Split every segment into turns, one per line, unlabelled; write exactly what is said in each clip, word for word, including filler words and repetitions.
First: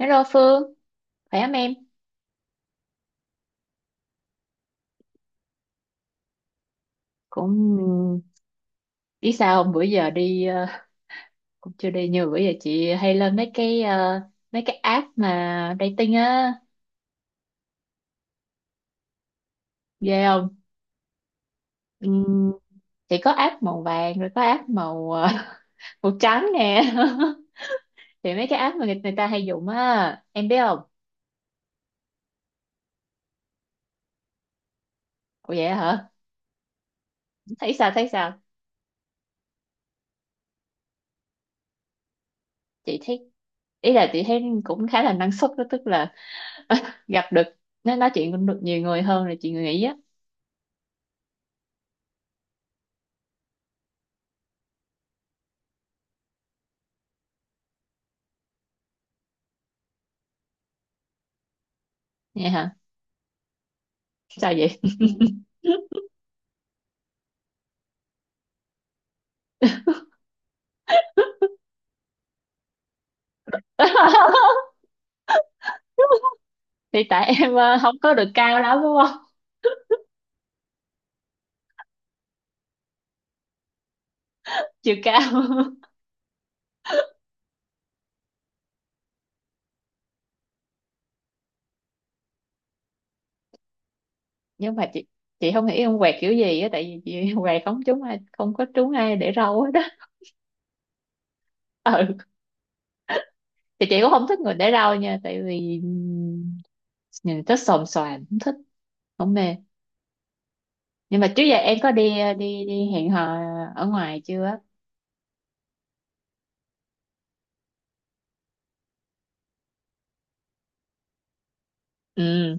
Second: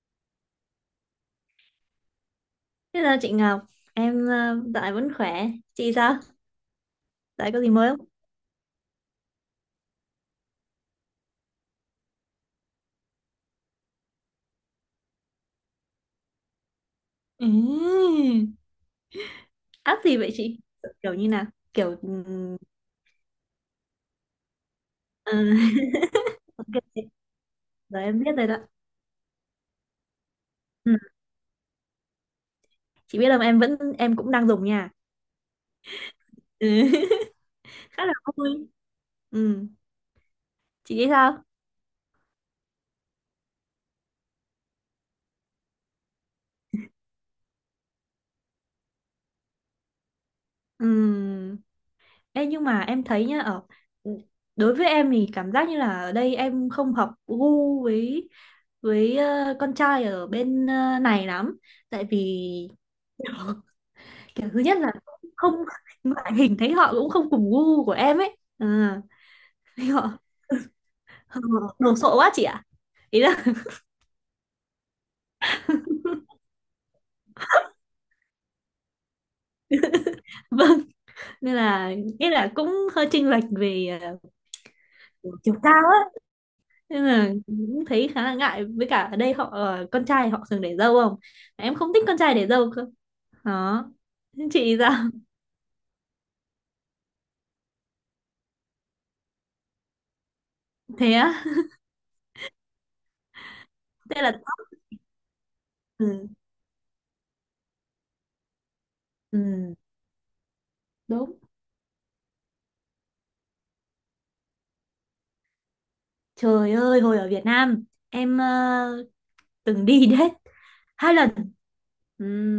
Hello Phương, khỏe không em?
Hello chị Ngọc, em ờ, dạo này vẫn khỏe. Chị sao? Dạo này có gì mới không?
Cũng biết sao không? Bữa giờ đi ờ, cũng chưa đi nhiều bữa giờ chị hay lên mấy cái ờ, mấy cái app mà dating á,
Ừm, App gì
ghê
vậy
không?
chị? Kiểu như nào? Kiểu
Ừm,
ừm,
Chị có app màu vàng rồi có app màu ờ,
ờ,
màu trắng nè.
ok, rồi em biết
Thì
rồi
mấy
đó.
cái app mà người, người ta hay dùng á, em biết không?
Ừ. Chị biết là em vẫn em cũng đang dùng nha.
Ủa vậy hả?
Ừ.
Thấy sao
Khá
thấy
là
sao?
vui. Ừ. Chị nghĩ sao?
Chị thấy, ý là chị thấy cũng khá là năng suất đó, tức là gặp được, nói nói chuyện được nhiều người hơn là chị nghĩ á.
Ừ. Ê, nhưng mà em thấy nhá, ở ừ, đối với em thì cảm giác như là ở đây em không hợp gu với với ờ, con trai ở bên ờ, này lắm. Tại vì
Nghe hả?
kiểu
Sao
thứ nhất
vậy?
là không ngoại hình thấy họ cũng không cùng gu của em ấy à, thấy họ, họ đồ sộ quá chị ạ, ý là
Thì tại em ờ, không có được cao lắm đúng không,
vâng, nên là nghĩa là cũng hơi chênh lệch về
chiều cao
ờ, chiều cao á, nên là cũng thấy khá là ngại, với cả ở đây họ ờ, con trai họ thường để râu không, em không thích con trai để râu cơ, đó,
nhưng
chị
mà
sao?
chị chị không nghĩ ông quẹt kiểu gì á, tại vì chị quẹt không trúng ai, không có trúng ai để râu hết á.
Thế á?
Ừ thì chị cũng
Thế
không
là
thích người để râu nha, tại vì
ừ,
ừm, nhìn rất xồm xoàm, không thích, không mê.
ừ,
Nhưng mà
đúng.
trước giờ em có đi ờ, đi đi hẹn hò ở ngoài chưa?
Trời ơi, hồi ở Việt Nam em ờ, từng đi đến hai lần. Ừ.
Ừ.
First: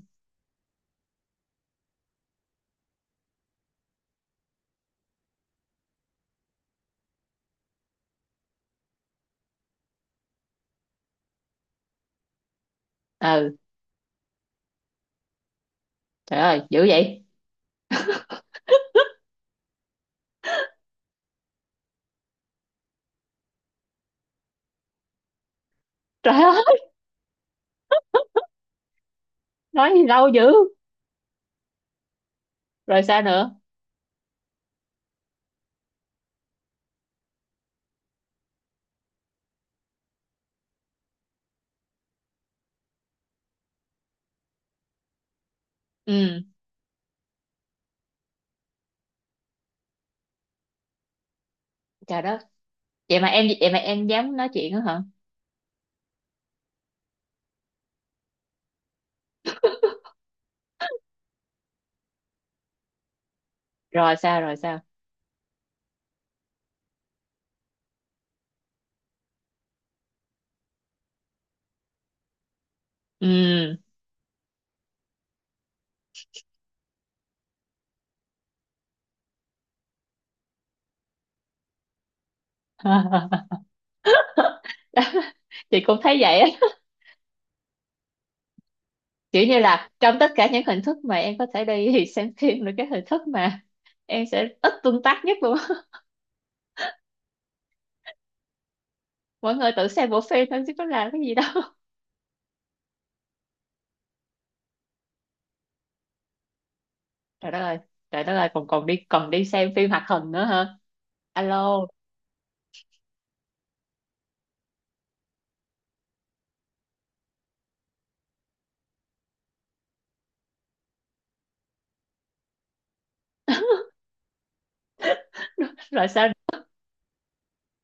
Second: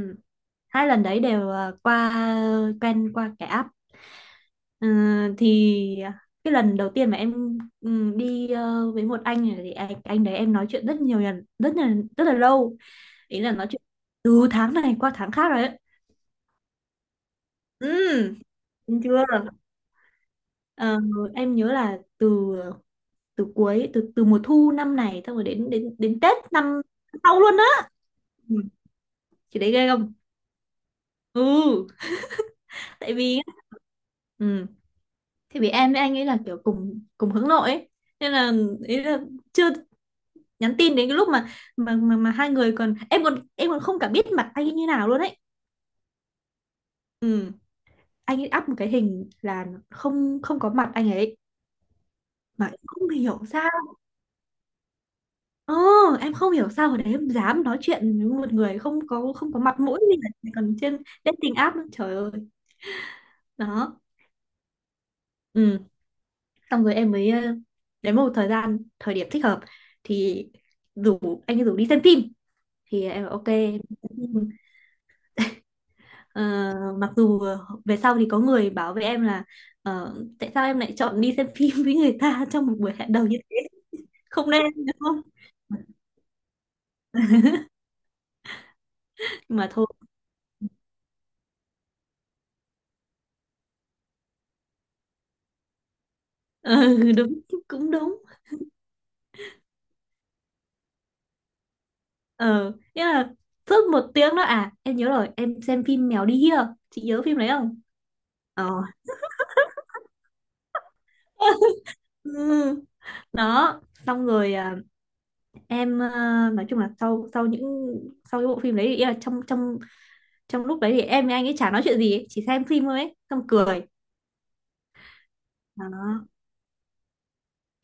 Hai lần đấy đều, à, qua quen qua cái app. Ờ, thì cái lần đầu tiên mà em ừ, đi ờ, với một anh này, thì anh, anh đấy em nói chuyện rất nhiều lần, rất là rất là lâu, ý là
Ừ.
nói chuyện từ tháng này qua tháng khác rồi đấy.
Trời ơi dữ vậy.
Ừ. Đúng chưa. Ờ, em nhớ là từ từ cuối, từ từ mùa thu năm này xong rồi đến đến đến
Trời
Tết năm
ơi,
sau luôn á. Ừ, chị đấy ghê
nói gì
không.
lâu dữ.
Ừ
Rồi
tại
sao
vì
nữa?
ừ, thì vì em với anh ấy là kiểu cùng cùng hướng nội ấy. Nên là, ý là chưa, nhắn tin đến cái lúc mà mà mà, mà hai người còn, em còn em còn không cả biết mặt anh ấy như nào luôn ấy.
Ừ.
Ừ. Anh ấy up một cái hình là không không có mặt anh ấy,
Trời đất.
mà em không
vậy mà
hiểu
em
sao.
vậy mà em dám nói chuyện đó hả?
ờ, em không hiểu sao hồi đấy em dám nói chuyện với một người không có không có mặt mũi gì cả, còn trên dating app nữa. Trời ơi. Đó.
Rồi sao, rồi sao?
Ừ xong rồi em mới ờ, đến một thời gian thời điểm thích hợp thì rủ, anh ấy rủ đi xem phim, thì em bảo ok
Ừ.
em xem phim. Ờ, mặc dù về sau thì có người bảo với em là ờ, tại sao em lại chọn đi xem phim với người ta trong một buổi hẹn đầu như thế, không nên đúng không.
Chị cũng thấy vậy á, kiểu như
Mà thôi,
là trong tất cả những hình thức mà em có thể đi thì xem phim là cái hình thức mà em sẽ ít tương tác nhất luôn.
ừ, đúng, cũng đúng.
Mọi người tự xem bộ phim thôi chứ có làm cái gì đâu.
ờ Nghĩa là suốt một tiếng đó, à em nhớ rồi, em xem phim Mèo đi hia, chị nhớ phim đấy
Trời đất ơi.
không.
Trời đất ơi, còn
ờ
còn đi còn đi xem phim hoạt hình nữa hả? Alo.
ừ. Đó. Xong rồi, à, em ờ, nói chung là sau sau những sau cái bộ phim đấy thì, ý là trong trong trong lúc đấy thì em với anh ấy chả nói chuyện gì ấy, chỉ xem phim thôi ấy xong cười.
Rồi sao?
Đó.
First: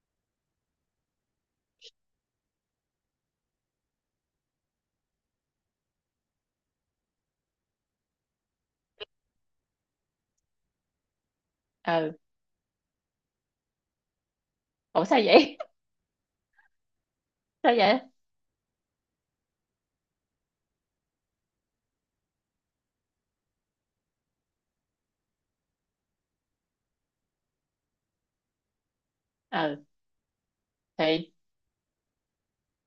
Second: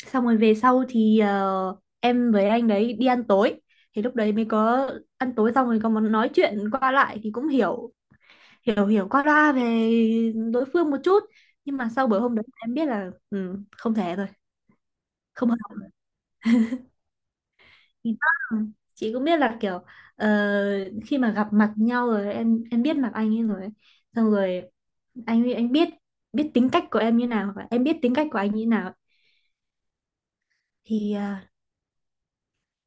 Xong rồi về sau thì ờ, em với anh đấy đi ăn tối, thì lúc đấy mới có, ăn tối xong rồi có món nói chuyện qua lại thì cũng hiểu, hiểu hiểu qua loa về đối phương một chút. Nhưng mà sau
Ừ.
bữa hôm đấy em biết là ừ, không thể rồi,
Ủa sao
không
vậy?
hợp.
Sao vậy?
Thì đó, chị cũng biết là kiểu ờ, khi mà gặp mặt nhau rồi em em biết mặt anh ấy rồi ấy. Xong rồi anh ấy anh biết biết tính cách của em như nào và em biết tính cách của anh như nào,
Ừ
thì
thì
à,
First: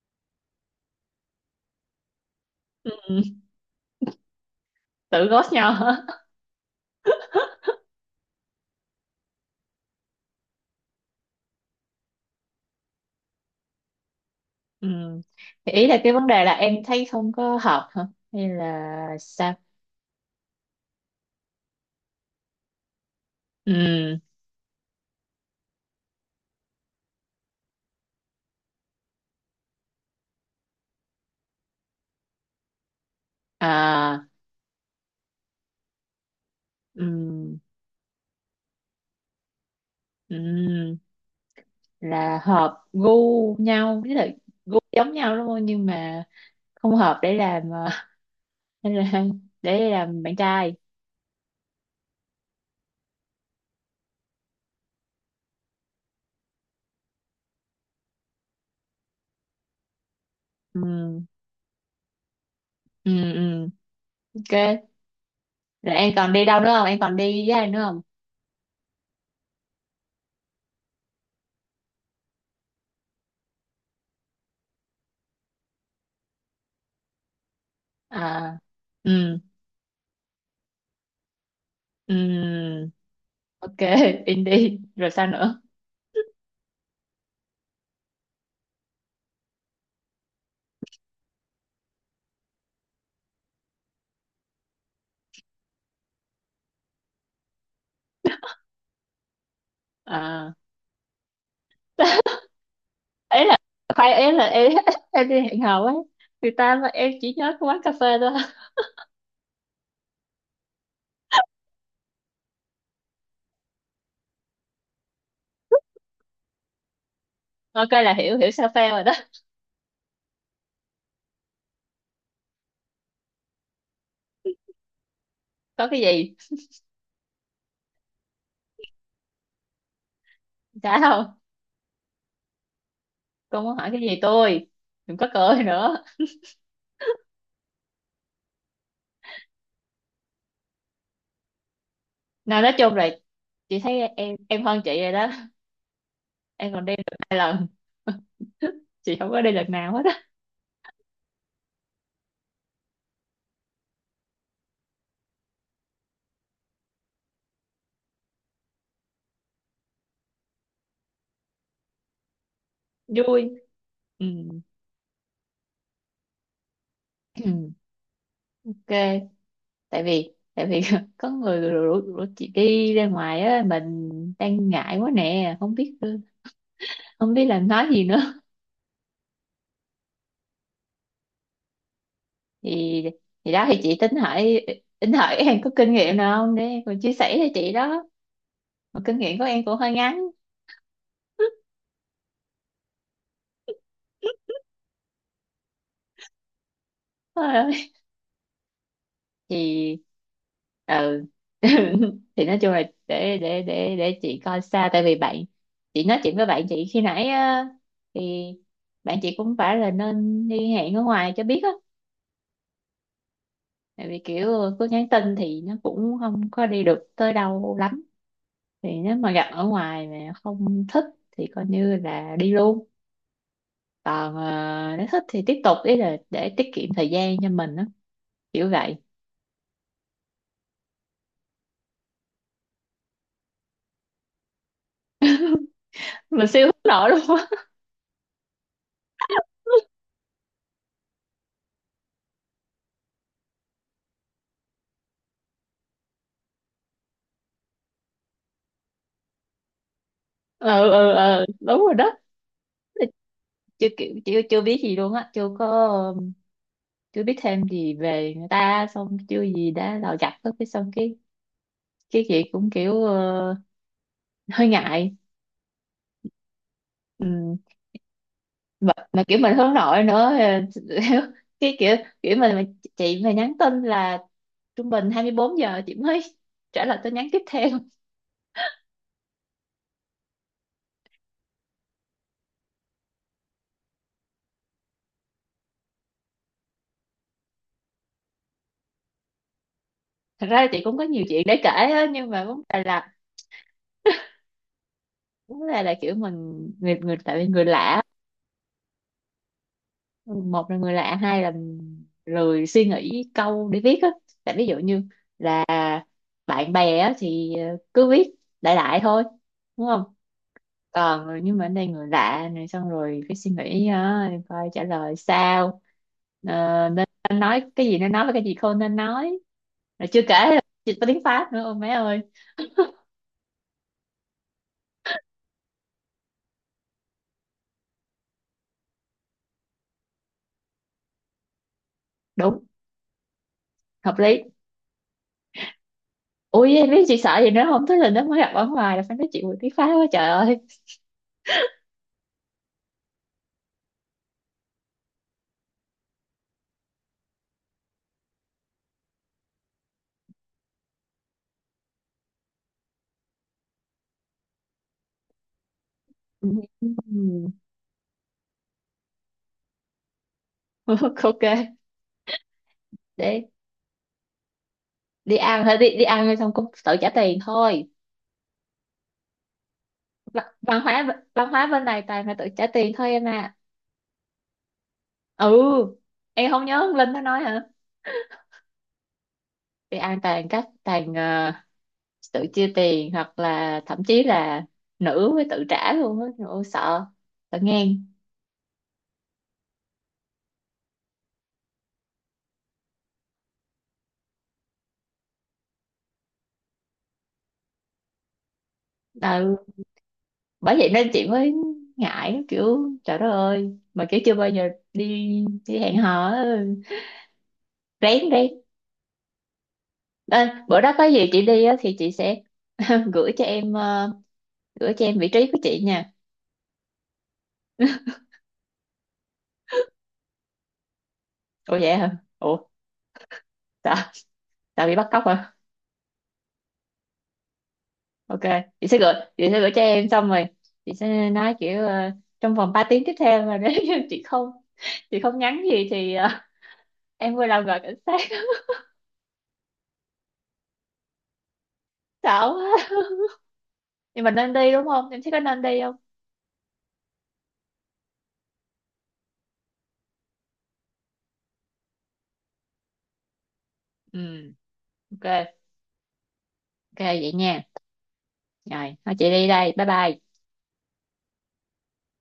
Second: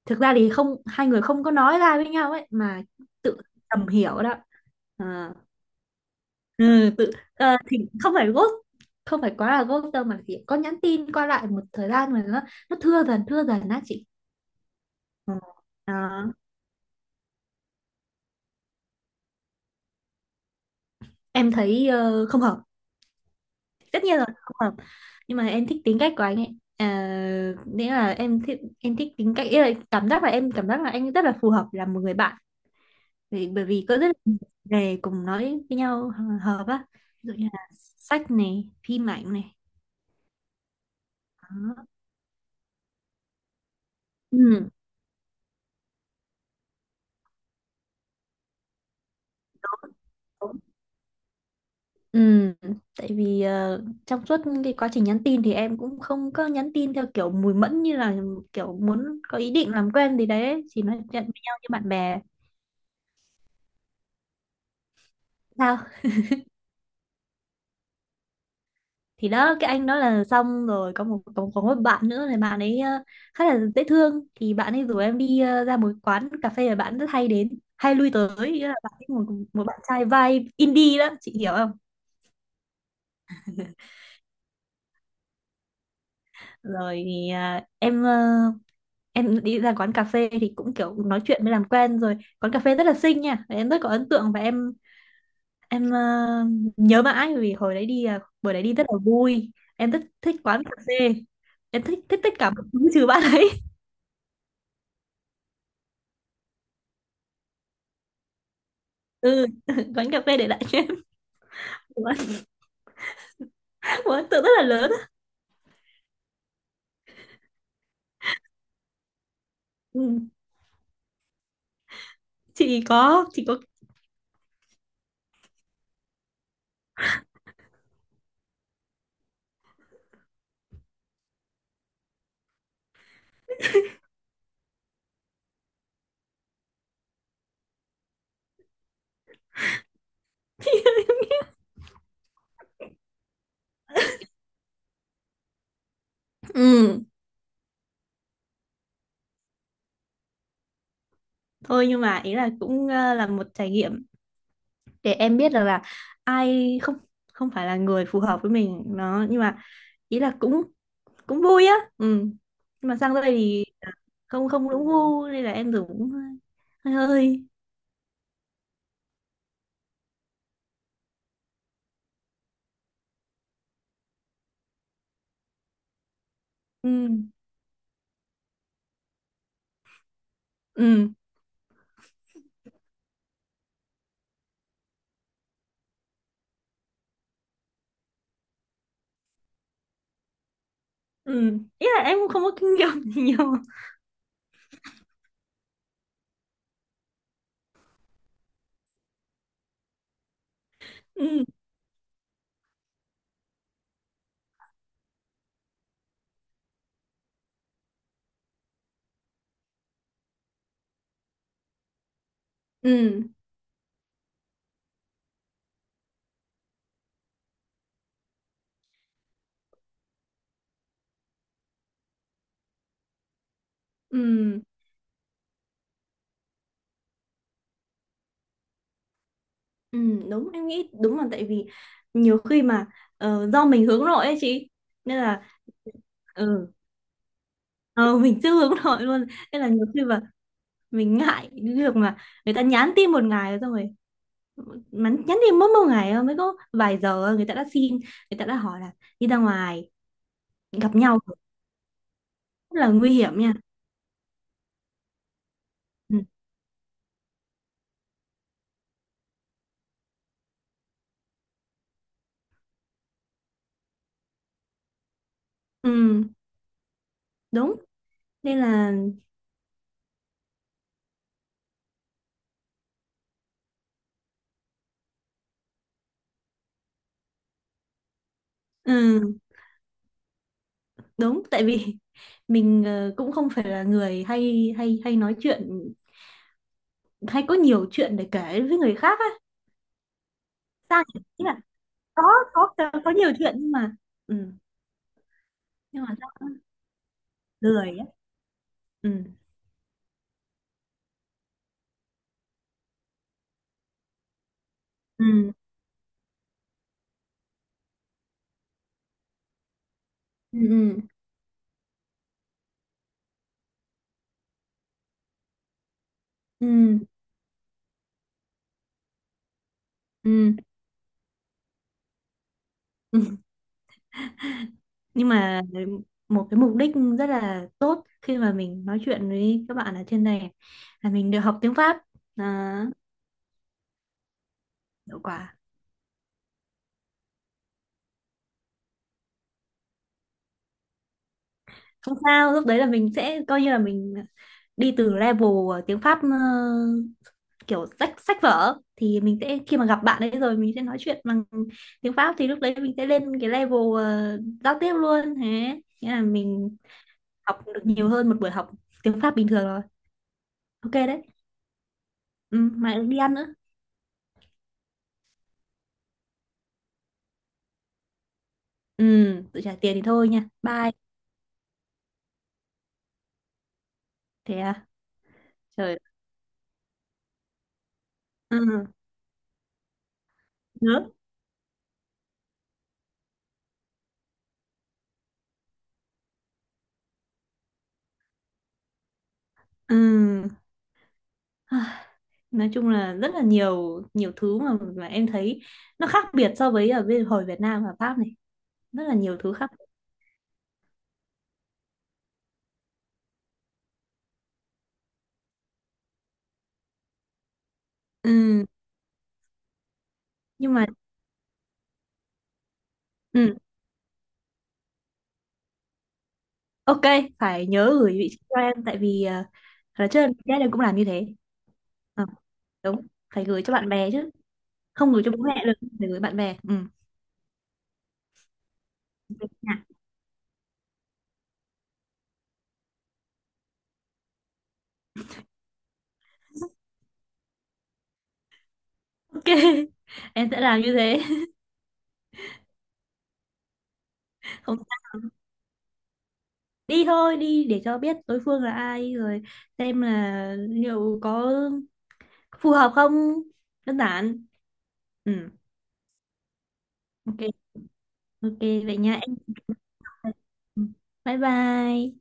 thực ra thì không hai người không có nói ra với nhau ấy mà,
ừ, ừ,
tự tầm hiểu đó.
tự
Ờ,
ghost nhau hả?
ừ, tự ờ, thì không phải ghost, không phải quá là ghost đâu, mà chỉ có nhắn tin qua lại một thời gian mà nó nó thưa dần, thưa dần á chị.
Ừ.
Ờ,
Thì ý là cái
ờ,
vấn đề là em thấy không có hợp hả, hay là sao?
em thấy ờ, không hợp,
Ừ.
tất nhiên rồi, không hợp. Nhưng mà em thích tính cách của anh ấy, à, nghĩa là em thích em thích tính cách, ý là cảm giác là em cảm giác là anh rất là phù hợp làm một người bạn, vì bởi vì có rất là
À.
nhiều về cùng nói với nhau, hợp á, ví dụ như
Ừ.
là sách này, phim ảnh này.
Ừm,
Đó.
là hợp gu nhau, với lại
Ừ.
gu giống nhau đúng không, nhưng mà không hợp để làm ờ, để làm, để làm bạn trai.
Ừ. Tại vì ờ, trong suốt cái quá trình nhắn tin thì em cũng không có nhắn tin theo kiểu mùi mẫn, như là kiểu muốn có ý định làm quen gì đấy, chỉ nói chuyện
Ừm,
với nhau như bạn bè.
ừm, ừm, ok.
Sao?
Rồi em còn đi đâu nữa không, em còn đi với ai nữa không?
Thì đó, cái anh đó là xong rồi có một có, có một bạn nữa, thì bạn ấy ờ, khá là dễ thương, thì bạn ấy rủ em đi ờ, ra một quán cà phê mà bạn rất hay đến, hay lui tới,
À.
ý là bạn ấy một
Ừm,
một bạn trai vibe indie đó, chị hiểu không.
ừm, ok. In đi rồi sao nữa?
Rồi thì à, em ờ, em đi ra quán cà phê thì cũng kiểu nói chuyện mới làm quen, rồi quán cà phê rất là xinh nha, và em rất có ấn tượng và em em ờ, nhớ mãi, vì hồi đấy đi, à, buổi đấy đi rất là vui. Em rất thích
À.
quán cà phê, em thích thích tất cả mọi thứ trừ bạn
Ấy
ấy.
là, khoan, ấy là em em đi hẹn hò ấy, người ta mà em chỉ nhớ cái quán cà phê thôi?
Ừ. Quán cà phê để lại cho em một một ấn tượng rất là lớn á.
Ok là hiểu, hiểu sao phê rồi đó.
Ừ. chị có chị có.
Có cái gì trả không? Cô muốn hỏi cái gì tôi? Đừng có cười nữa. Nào, nói chung là chị thấy em em hơn chị rồi đó. Em còn đi
Ừ.
được hai lần, chị không có đi lần nào hết á.
Thôi, nhưng mà ý là cũng ờ, là một trải nghiệm để em biết được là ai, không không phải là người phù hợp với mình, nó, nhưng mà ý là cũng cũng vui á. Ừ. Nhưng mà sang đây
Vui.
thì à,
Ừ.
không không đúng gu nên là em dùng cũng hơi hơi hơi.
Ok. Tại vì tại vì có người rủ, rủ chị đi ra ngoài á, mình đang ngại quá nè, không biết,
Ừ.
không biết là nói gì nữa.
Ừ.
thì thì đó, thì chị tính hỏi, tính hỏi em có kinh nghiệm nào không để em còn chia sẻ cho chị đó, mà kinh nghiệm của em cũng hơi ngắn.
Ừ. Ý là em cũng không có kinh nghiệm gì nhiều.
Thì ừ.
Ừ.
Thì nói chung là để để để để chị coi xa, tại vì bạn chị nói chuyện với bạn chị khi nãy á, thì bạn chị cũng phải là nên đi hẹn ở ngoài cho biết á,
Ừ.
tại vì kiểu cứ nhắn tin thì nó cũng không có đi được tới đâu lắm. Thì nếu mà gặp ở ngoài mà không thích thì coi như là đi luôn, còn
Ừ.
ờ, nếu thích thì tiếp tục, ý là để tiết kiệm thời gian cho mình á. Kiểu vậy.
Ừ, đúng, em nghĩ đúng, là tại vì nhiều khi mà ờ, do mình hướng nội ấy chị, nên là
Mình siêu hướng
ừ,
nội luôn á.
ờ, mình chưa hướng nội luôn, nên là nhiều khi mà mình ngại cái việc mà người ta nhắn tin một ngày rồi xong rồi, mà nhắn tin mỗi một ngày thôi, mới có vài giờ thôi, người ta đã xin người ta đã hỏi là đi ra ngoài
Ừ,
gặp
ừ,
nhau,
ừ, đúng rồi đó.
rất là nguy hiểm nha.
Chưa, kiểu chưa chưa biết gì luôn á, chưa có
Ừ,
um, chưa biết thêm gì về người ta, xong chưa gì đã là gặp hết, cái xong cái cái chị cũng kiểu ờ, hơi ngại.
ừ,
Ừ.
đúng. Nên là
mà, mà kiểu mình hướng nội nữa ờ, cái kiểu, kiểu mình mà, chị mà nhắn tin là trung bình hai mươi bốn giờ chị mới trả lời tin nhắn tiếp theo.
ừ, đúng. Tại vì mình ờ, cũng không phải là người hay hay hay nói chuyện, hay có nhiều chuyện để kể với người khác á.
Thật ra là chị cũng
Sao
có
nhỉ?
nhiều chuyện
Ý là
để kể á,
có
nhưng mà vấn
có
đề là,
có nhiều chuyện nhưng mà. Ừ.
vấn đề là
Nhưng
kiểu
mà sao cũng
mình, người, người, tại vì người
lười
lạ.
á. Ừ.
Một là người lạ, hai là lười suy nghĩ câu để viết á. Tại ví dụ như
Ừ.
là bạn bè á thì ờ, cứ viết đại đại thôi, đúng không,
Ừ. Ừ.
còn nhưng mà ở đây người lạ này, xong rồi cái suy nghĩ á, coi trả lời sao. Ờ,
Ừ.
nên, nên nói cái gì nên nói và cái gì không nên nói. Rồi chưa kể
Ừ.
là chị tiếng Pháp nữa, ôi má ơi.
Ừ. Nhưng mà một cái mục đích rất là tốt khi mà mình nói chuyện với các bạn ở trên này là mình được học tiếng Pháp.
Đúng.
à,
Hợp lý.
Hiệu quả.
Ui, biết chị sợ gì nữa không, thế là nó mới gặp ở ngoài là phải nói chuyện với tiếng Pháp quá, trời ơi.
Không sao, lúc đấy là mình sẽ coi như là mình đi từ level ờ, tiếng Pháp ờ, kiểu sách sách vở thì mình sẽ, khi mà gặp bạn ấy rồi mình sẽ nói chuyện bằng tiếng Pháp, thì lúc đấy mình sẽ lên cái level ờ, giao tiếp luôn, thế nghĩa là
Ừ.
mình học được nhiều hơn một buổi học tiếng Pháp bình thường rồi. Ok đấy.
Ok
Ừ, mà đi ăn
để
nữa.
đi ăn thôi, đi đi ăn xong cũng tự trả tiền thôi.
Ừ, tự trả tiền thì thôi nha,
Văn văn
bye.
hóa văn hóa bên này toàn là tự trả tiền thôi em à.
Thế à?
Ừ.
Trời.
Em không nhớ ông Linh nó nói hả?
Ừ,
Đi ăn toàn các,
nữa.
toàn ờ, tự chia tiền, hoặc là thậm chí là nữ với tự trả luôn á. Trời ơi, sợ, sợ ngang.
Ừ. Ai, nói chung là rất là nhiều nhiều thứ mà mà em thấy nó khác biệt so với ở bên hồi Việt Nam và Pháp này, rất là nhiều thứ
Ừ.
khác.
Bởi vậy nên chị mới ngại, kiểu trời đất ơi, mà kiểu chưa bao giờ đi đi hẹn hò á, rén đi.
Ừ,
À,
nhưng
bữa
mà.
đó có gì chị đi á thì chị sẽ gửi cho
Ừ.
em ờ, gửi cho em vị trí của chị nha.
Ok, phải nhớ gửi vị trí cho em, tại vì uh, là trước em em cũng làm như thế.
Ủa vậy hả?
Ờ,
Ủa,
đúng, phải gửi cho bạn
sao?
bè chứ,
Sao bị bắt
không gửi
cóc
cho bố
hả?
mẹ được, phải gửi bạn bè. Ừ.
Ok, chị sẽ gửi, chị sẽ gửi
Dạ.
cho em, xong rồi chị sẽ nói kiểu ờ, trong vòng ba tiếng tiếp theo mà nếu như chị không chị không nhắn gì thì ờ, em vừa làm gọi cảnh sát.
Ok, em sẽ làm như thế.
Xạo quá. Nhưng mà nên đi
Không,
đúng không? Em thấy có nên đi không?
đi thôi, đi để cho biết đối phương là ai rồi xem là liệu có phù hợp không, đơn
Ừ,
giản.
ok,
Ừ,
ok vậy
ok,
nha.
ok
Rồi,
vậy
thôi
nha
chị
em.
đi đây. Bye bye.
Ừ. Bye bye.